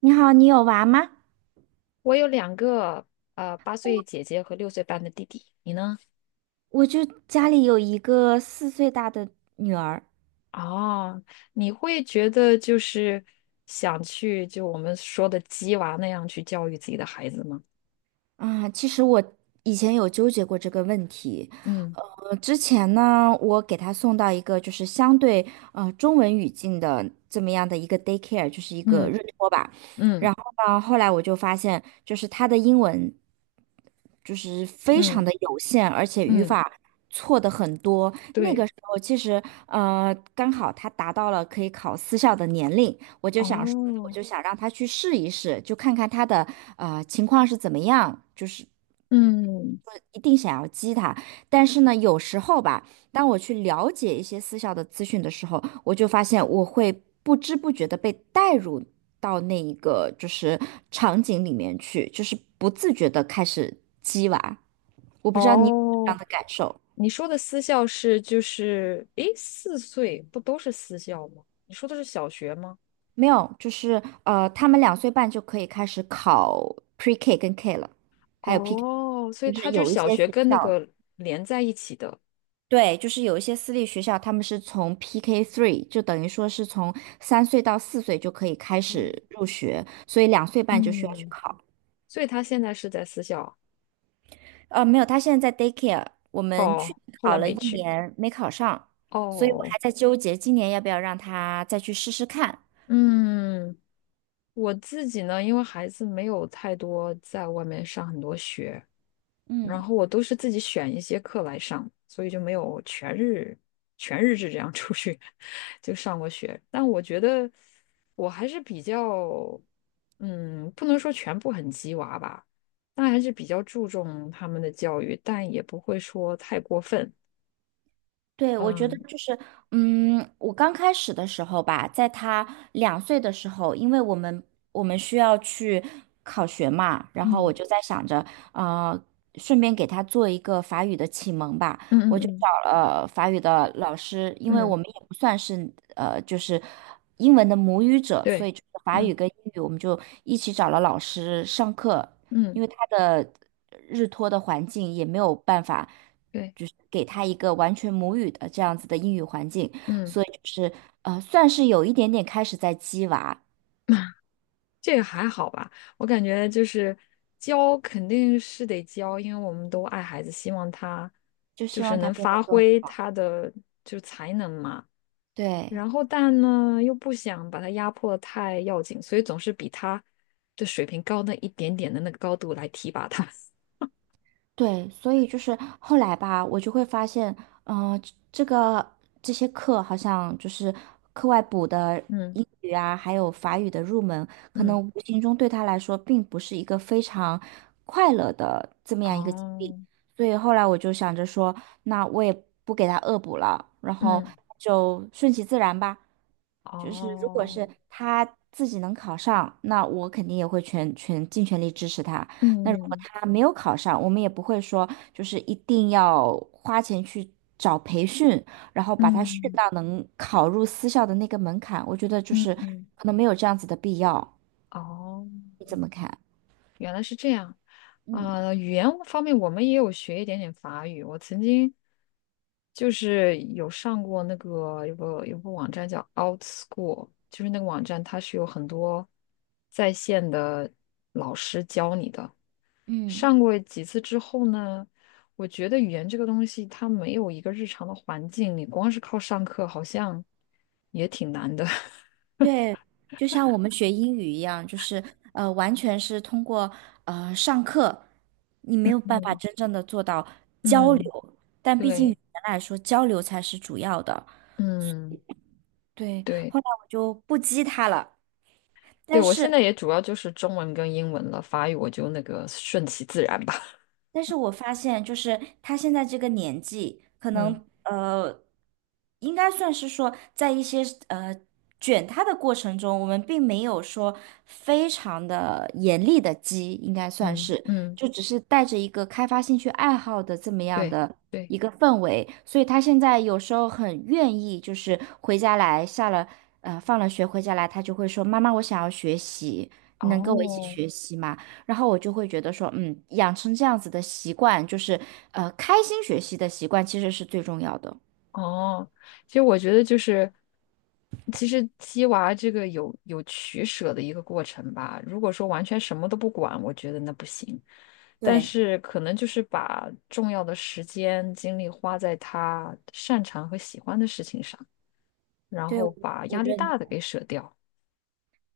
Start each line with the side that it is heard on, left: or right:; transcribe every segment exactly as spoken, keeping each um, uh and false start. right: 你好，你有娃吗？
left: 我有两个呃八岁姐姐和六岁半的弟弟，你呢？
right: 我就家里有一个四岁大的女儿
left: 哦，你会觉得就是想去就我们说的鸡娃那样去教育自己的孩子吗？
right: 啊。其实我以前有纠结过这个问题。
left: 嗯。
right: 呃，之前呢，我给她送到一个就是相对呃中文语境的这么样的一个 daycare，就是一个
left: 嗯。
right: 日托吧。
left: 嗯。
right: 然后呢，后来我就发现，就是她的英文就是非常
left: 嗯。
right: 的有限，而且语
left: 嗯，
right: 法错的很多。那个
left: 对。
right: 时候其实呃刚好她达到了可以考私校的年龄。我就想说，那我
left: 哦。
right: 就想让他去试一试，就看看他的呃情况是怎么样，就是
left: 嗯。
right: 不一定想要激他。但是呢，有时候吧，当我去了解一些私校的资讯的时候，我就发现我会不知不觉的被带入到那一个就是场景里面去，就是不自觉的开始激娃，不知道你有这
left: 哦，
right: 样的感受
left: 你说的私校是就是，诶，四岁不都是私校吗？你说的是小学吗？
right: 没有？就是呃，他们两岁半就可以开始考 Pre K 跟 K 了，还有 P K。
left: 哦，所以
right: 就
left: 他
right: 是
left: 就是
right: 有一
left: 小
right: 些
left: 学
right: 学
left: 跟那
right: 校，
left: 个连在一起的。
right: 对，就是有一些私立学校，他们是从 P K three，就等于说是从三岁到四岁就可以开始
left: 哦。
right: 入学，所以两岁半就需要去
left: 嗯。
right: 考。
left: 所以他现在是在私校。
right: 呃，没有，他现在在 daycare，我们去
left: 哦，
right: 年
left: 后
right: 考
left: 来
right: 了一
left: 没去。
right: 年没考上，所以我
left: 哦。
right: 还在纠结今年要不要让他再去试试看。
left: 嗯，我自己呢，因为孩子没有太多在外面上很多学，然
right: 嗯。
left: 后我都是自己选一些课来上，所以就没有全日全日制这样出去 就上过学。但我觉得我还是比较，嗯，不能说全部很鸡娃吧，但还是比较注重他们的教育，但也不会说太过分。
right: 对，我觉得
left: 嗯。
right: 就是，嗯，我刚开始的时候吧，在他两岁的时候，因为我们我们需要去考学嘛，然后
left: 嗯。
right: 我就在想着，呃，顺便给他做一个法语的启蒙吧，
left: 嗯。嗯。
right: 我就
left: 嗯。
right: 找了法语的老师，因为我
left: 嗯，
right: 们也不算是呃，就是英文的母语者，所
left: 对。
right: 以就是法语
left: 嗯。
right: 跟英语我们就一起找了老师上课，
left: 嗯，
right: 因为他的。日托的环境也没有办法，
left: 对。
right: 就是给他一个完全母语的这样子的英语环境，
left: 嗯。
right: 所以就是呃，算是有一点点开始在激娃，
left: 这个还好吧？我感觉就是教肯定是得教，因为我们都爱孩子，希望他
right: 就
left: 就
right: 希
left: 是
right: 望他
left: 能
right: 变得
left: 发
right: 更
left: 挥他的就是才能嘛。
right: 对
left: 然后但呢又不想把他压迫得太要紧，所以总是比他的水平高那一点点的那个高度来提拔他。
right: 对，所以就是后来吧，我就会发现，嗯、这这个这些课好像就是课外补的。
left: 嗯。
right: 英语啊，还有法语的入门，可能
left: 嗯。
right: 无形中对他来说并不是一个非常
left: 哦。
right: 所以后来我就想着说，那我也不给他恶补了，然后
left: 嗯。
right: 就顺其自然吧。就是如果
left: 哦。
right: 是他自己能考上，那我肯定也会全全尽全力支持他。那如果
left: 嗯。
right: 他没有考上，我们也不会说就是一定要花钱去找培训，然后把他训
left: 嗯。
right: 到能考入私校的那个门槛。我觉得就是
left: 嗯。
right: 可能没有这样子的必要。
left: 哦。
right: 你怎么看？
left: 原来是这样。啊、语言方面我们也有学一点点法语。我曾经就是有上过那个有个有个网站叫 OutSchool，就是那个网站它是有很多在线的老师教你的。
right: 嗯。
left: 上过几次之后呢，我觉得语言这个东西它没有一个日常的环境，你光是靠上课好像也挺难的。
right: 对，就像我们学英语一样，就是呃，完全是通过呃上课，你 没有办法
left: 嗯。
right: 真正的做到交
left: 嗯。
right: 流，但毕竟语
left: 对。
right: 言来说，交流才是主要的。
left: 嗯。
right: 对，
left: 对。
right: 后来我就不激他了，
left: 对，
right: 但
left: 我现
right: 是
left: 在也主要就是中文跟英文了，法语我就那个顺其自然吧。
right: 但是我发现，就是他现在这个年纪，可
left: 嗯。
right: 能呃，应该算是说，在一些呃卷他的过程中，我们并没有说非常的严厉的激，应该算
left: 嗯。
right: 是，
left: 嗯。
right: 就只是带着一个开发兴趣爱好的这么样
left: 对。
right: 的
left: 对。
right: 一个氛围，所以他现在有时候很愿意，就是回家来下了呃放了学回家来，他就会说：“妈妈，我想要学习，你能跟我一起
left: 哦。
right: 学习吗？”然后我就会觉得说，嗯，养成这样子的习惯，就是呃，开心学习的习惯，其实是最重要的。
left: 哦。其实我觉得就是，其实鸡娃这个有有取舍的一个过程吧。如果说完全什么都不管，我觉得那不行。但
right: 对
left: 是可能就是把重要的时间精力花在他擅长和喜欢的事情上，然
right: 对，
left: 后
right: 我
left: 把
right: 我
left: 压力
right: 认
left: 大的给舍掉。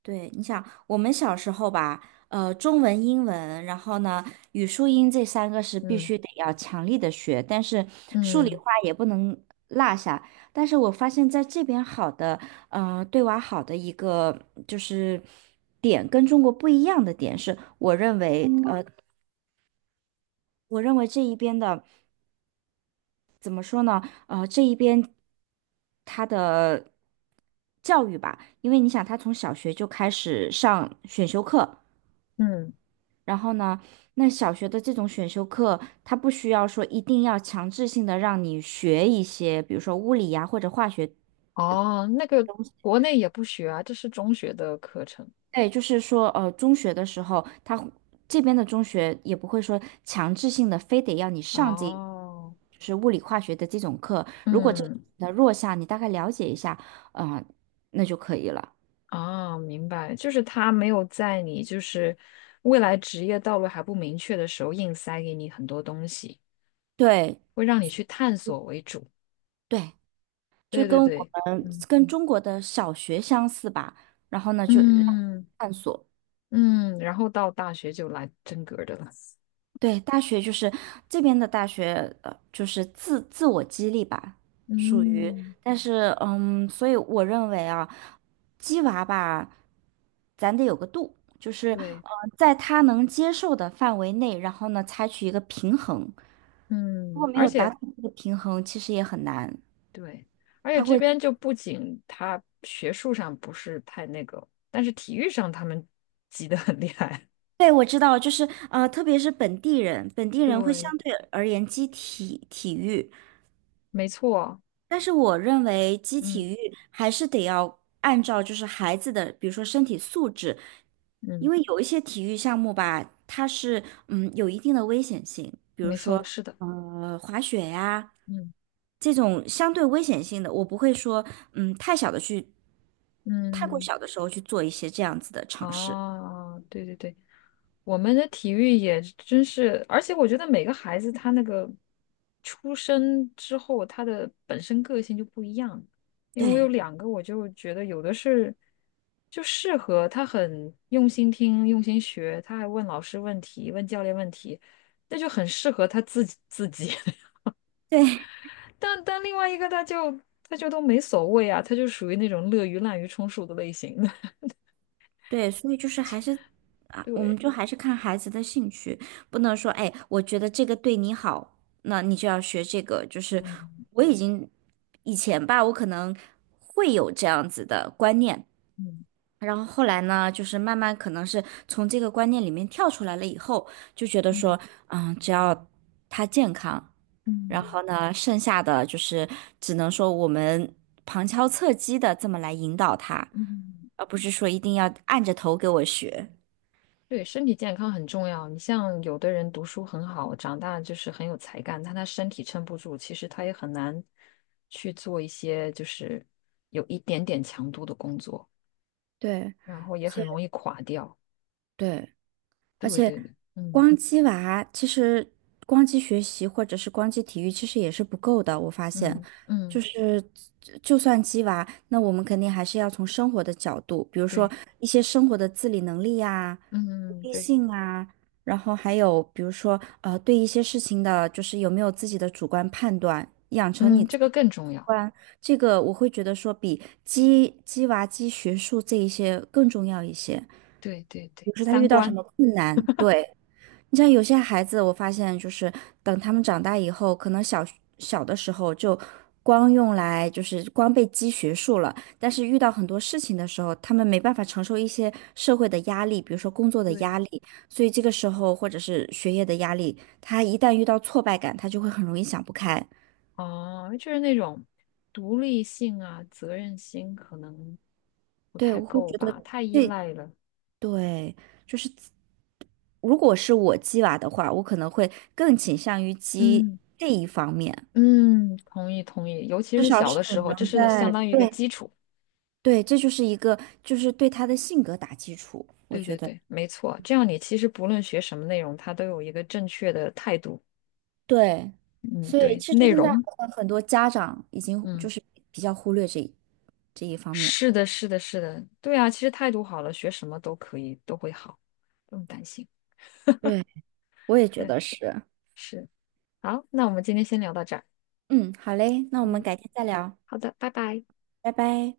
right: 对。你想，我们小时候吧，呃，中文、英文，然后呢，语数英这三个是必
left: 嗯。
right: 须得要强力的学，但是数理
left: 嗯。
right: 化也不能落下。但是我发现在这边好的，嗯，对娃好的一个就是点，跟中国不一样的点是，我认为，嗯呃，我认为这一边的。怎么说呢？呃，这一边他的教育吧，因为你想，他从小学就开始上选修课，
left: 嗯。
right: 然后呢，那小学的这种选修课，他不需要说一定要强制性的让你学一些，比如说物理呀或者化学
left: 哦，那个国内也不学啊，这是中学的课程。
right: 对，就是说，呃，中学的时候，他会这边的中学也不会说强制性的非得要你上这，
left: 哦。
right: 就是物理化学的这种课。如果这个
left: 嗯。
right: 的弱项，你大概了解一下，啊、那就可以了。
left: 啊，明白，就是他没有在你就是未来职业道路还不明确的时候，硬塞给你很多东西，
right: 对
left: 会让你去探索为主。
right: 对，就
left: 对
right: 跟
left: 对
right: 我
left: 对。
right: 们
left: 嗯。
right: 跟中国的小学相似吧。然后呢，就让
left: 嗯。
right: 探索。
left: 嗯。然后到大学就来真格儿的了。
right: 对，大学就是这边的大学，呃，就是自自我激励吧，属于。
left: 嗯。
right: 但是，嗯，所以我认为啊，鸡娃吧，咱得有个度，就是
left: 对。
right: 呃，在他能接受的范围内，然后呢，采取一个平衡。如果
left: 嗯。
right: 没
left: 而
right: 有达
left: 且
right: 到这个平衡，其实也很难。
left: 对。而且
right: 他
left: 这
right: 会，
left: 边就不仅他学术上不是太那个，但是体育上他们急得很厉害。
right: 对，我知道，就是呃，特别是本地人，本地 人会
left: 对。
right: 相对而言激体体育，
left: 没错。
right: 但是我认为基体
left: 嗯。
right: 育还是得要按照就是孩子的，比如说身体素质，因
left: 嗯。
right: 为有一些体育项目吧，它是嗯有一定的危险性，比如
left: 没错，
right: 说
left: 是的。
right: 呃滑雪呀
left: 嗯。
right: 这种相对危险性的，我不会说嗯太小的去，太过
left: 嗯。
right: 小的时候去做一些这样子的尝试。
left: 哦，对对对，我们的体育也真是，而且我觉得每个孩子他那个出生之后，他的本身个性就不一样。因为我有
right: 对
left: 两个，我就觉得有的是就适合他很用心听、用心学，他还问老师问题、问教练问题，那就很适合他自己自己。
right: 对
left: 但但另外一个他就他就都没所谓啊，他就属于那种乐于滥竽充数的类型的。
right: 对，所以就是还是。我们
left: 对。
right: 就还是看孩子的兴趣，不能说，哎，我觉得这个对你好，那你就要学这个。就是
left: 嗯。
right: 我已经以前吧，我可能会有这样子的观念，
left: 嗯。
right: 然后后来呢，就是慢慢可能是从这个观念里面跳出来了以后，就觉得说，嗯，只要他健康，然
left: 嗯。
right: 后呢，剩下的就是只能说我们旁敲侧击的这么来引导他，
left: 嗯，
right: 而不是说一定要按着头给我学。
left: 对，身体健康很重要。你像有的人读书很好，长大就是很有才干，但他身体撑不住，其实他也很难去做一些就是有一点点强度的工作，
right: 对。
left: 然后
right: 而
left: 也很
right: 且
left: 容易垮掉。
right: 对，而
left: 对
right: 且
left: 对对。嗯。
right: 光鸡娃其实光鸡学习或者是光鸡体育其实也是不够的，我发现，
left: 嗯。
right: 就
left: 嗯。
right: 是就算鸡娃，那我们肯定还是要从生活的角度，比如说
left: 对。
right: 一些生活的自理能力呀、独
left: 嗯。嗯。
right: 立
left: 对。
right: 性啊，然后还有比如说呃对一些事情的，就是有没有自己的主观判断，养成
left: 嗯，
right: 你。
left: 这个更重
right: 不
left: 要。
right: 然，这个我会觉得说比鸡鸡娃鸡学术这一些更重要一些。
left: 对对对，
right: 比如说他
left: 三
right: 遇到什
left: 观。
right: 么困难，对，你像有些孩子，我发现就是等他们长大以后，可能小小的时候就光用来就是光被鸡学术了，但是遇到很多事情的时候，他们没办法承受一些社会的压力，比如说工作的
left: 对。
right: 压力，所以这个时候或者是学业的压力，他一旦遇到挫败感，他就会很容易想不开。
left: 哦，就是那种独立性啊，责任心可能不
right: 对，
left: 太
right: 我会
left: 够
right: 觉得。
left: 吧，太依
right: 这
left: 赖了。
right: 对，就是如果是我鸡娃的话，我可能会更倾向于鸡
left: 嗯。
right: 这一方面，
left: 嗯，同意同意，尤其
right: 至
left: 是
right: 少
left: 小
right: 是
left: 的时
right: 你
left: 候，这
right: 能
left: 是相
right: 在，
left: 当于一个
right: 对
left: 基础。
right: 对，这就是一个就是对他的性格打基础，我
left: 对
right: 觉
left: 对
right: 得
left: 对，没错，这样你其实不论学什么内容，它都有一个正确的态度。
right: 对，
left: 嗯。
right: 所以
left: 对。
right: 其实
left: 内
right: 现在好
left: 容。
right: 像很多家长已经就
left: 嗯。
right: 是比较忽略这一这一方面，
left: 是的，是的，是的，对啊，其实态度好了，学什么都可以，都会好，不用担心。
right: 对，我也觉
left: 对。
right: 得是，
left: 是。好，那我们今天先聊到这儿。
right: 嗯，好嘞，那我
left: 好
right: 们
left: 嘞，
right: 改天再聊，
left: 好的，拜拜。
right: 拜拜。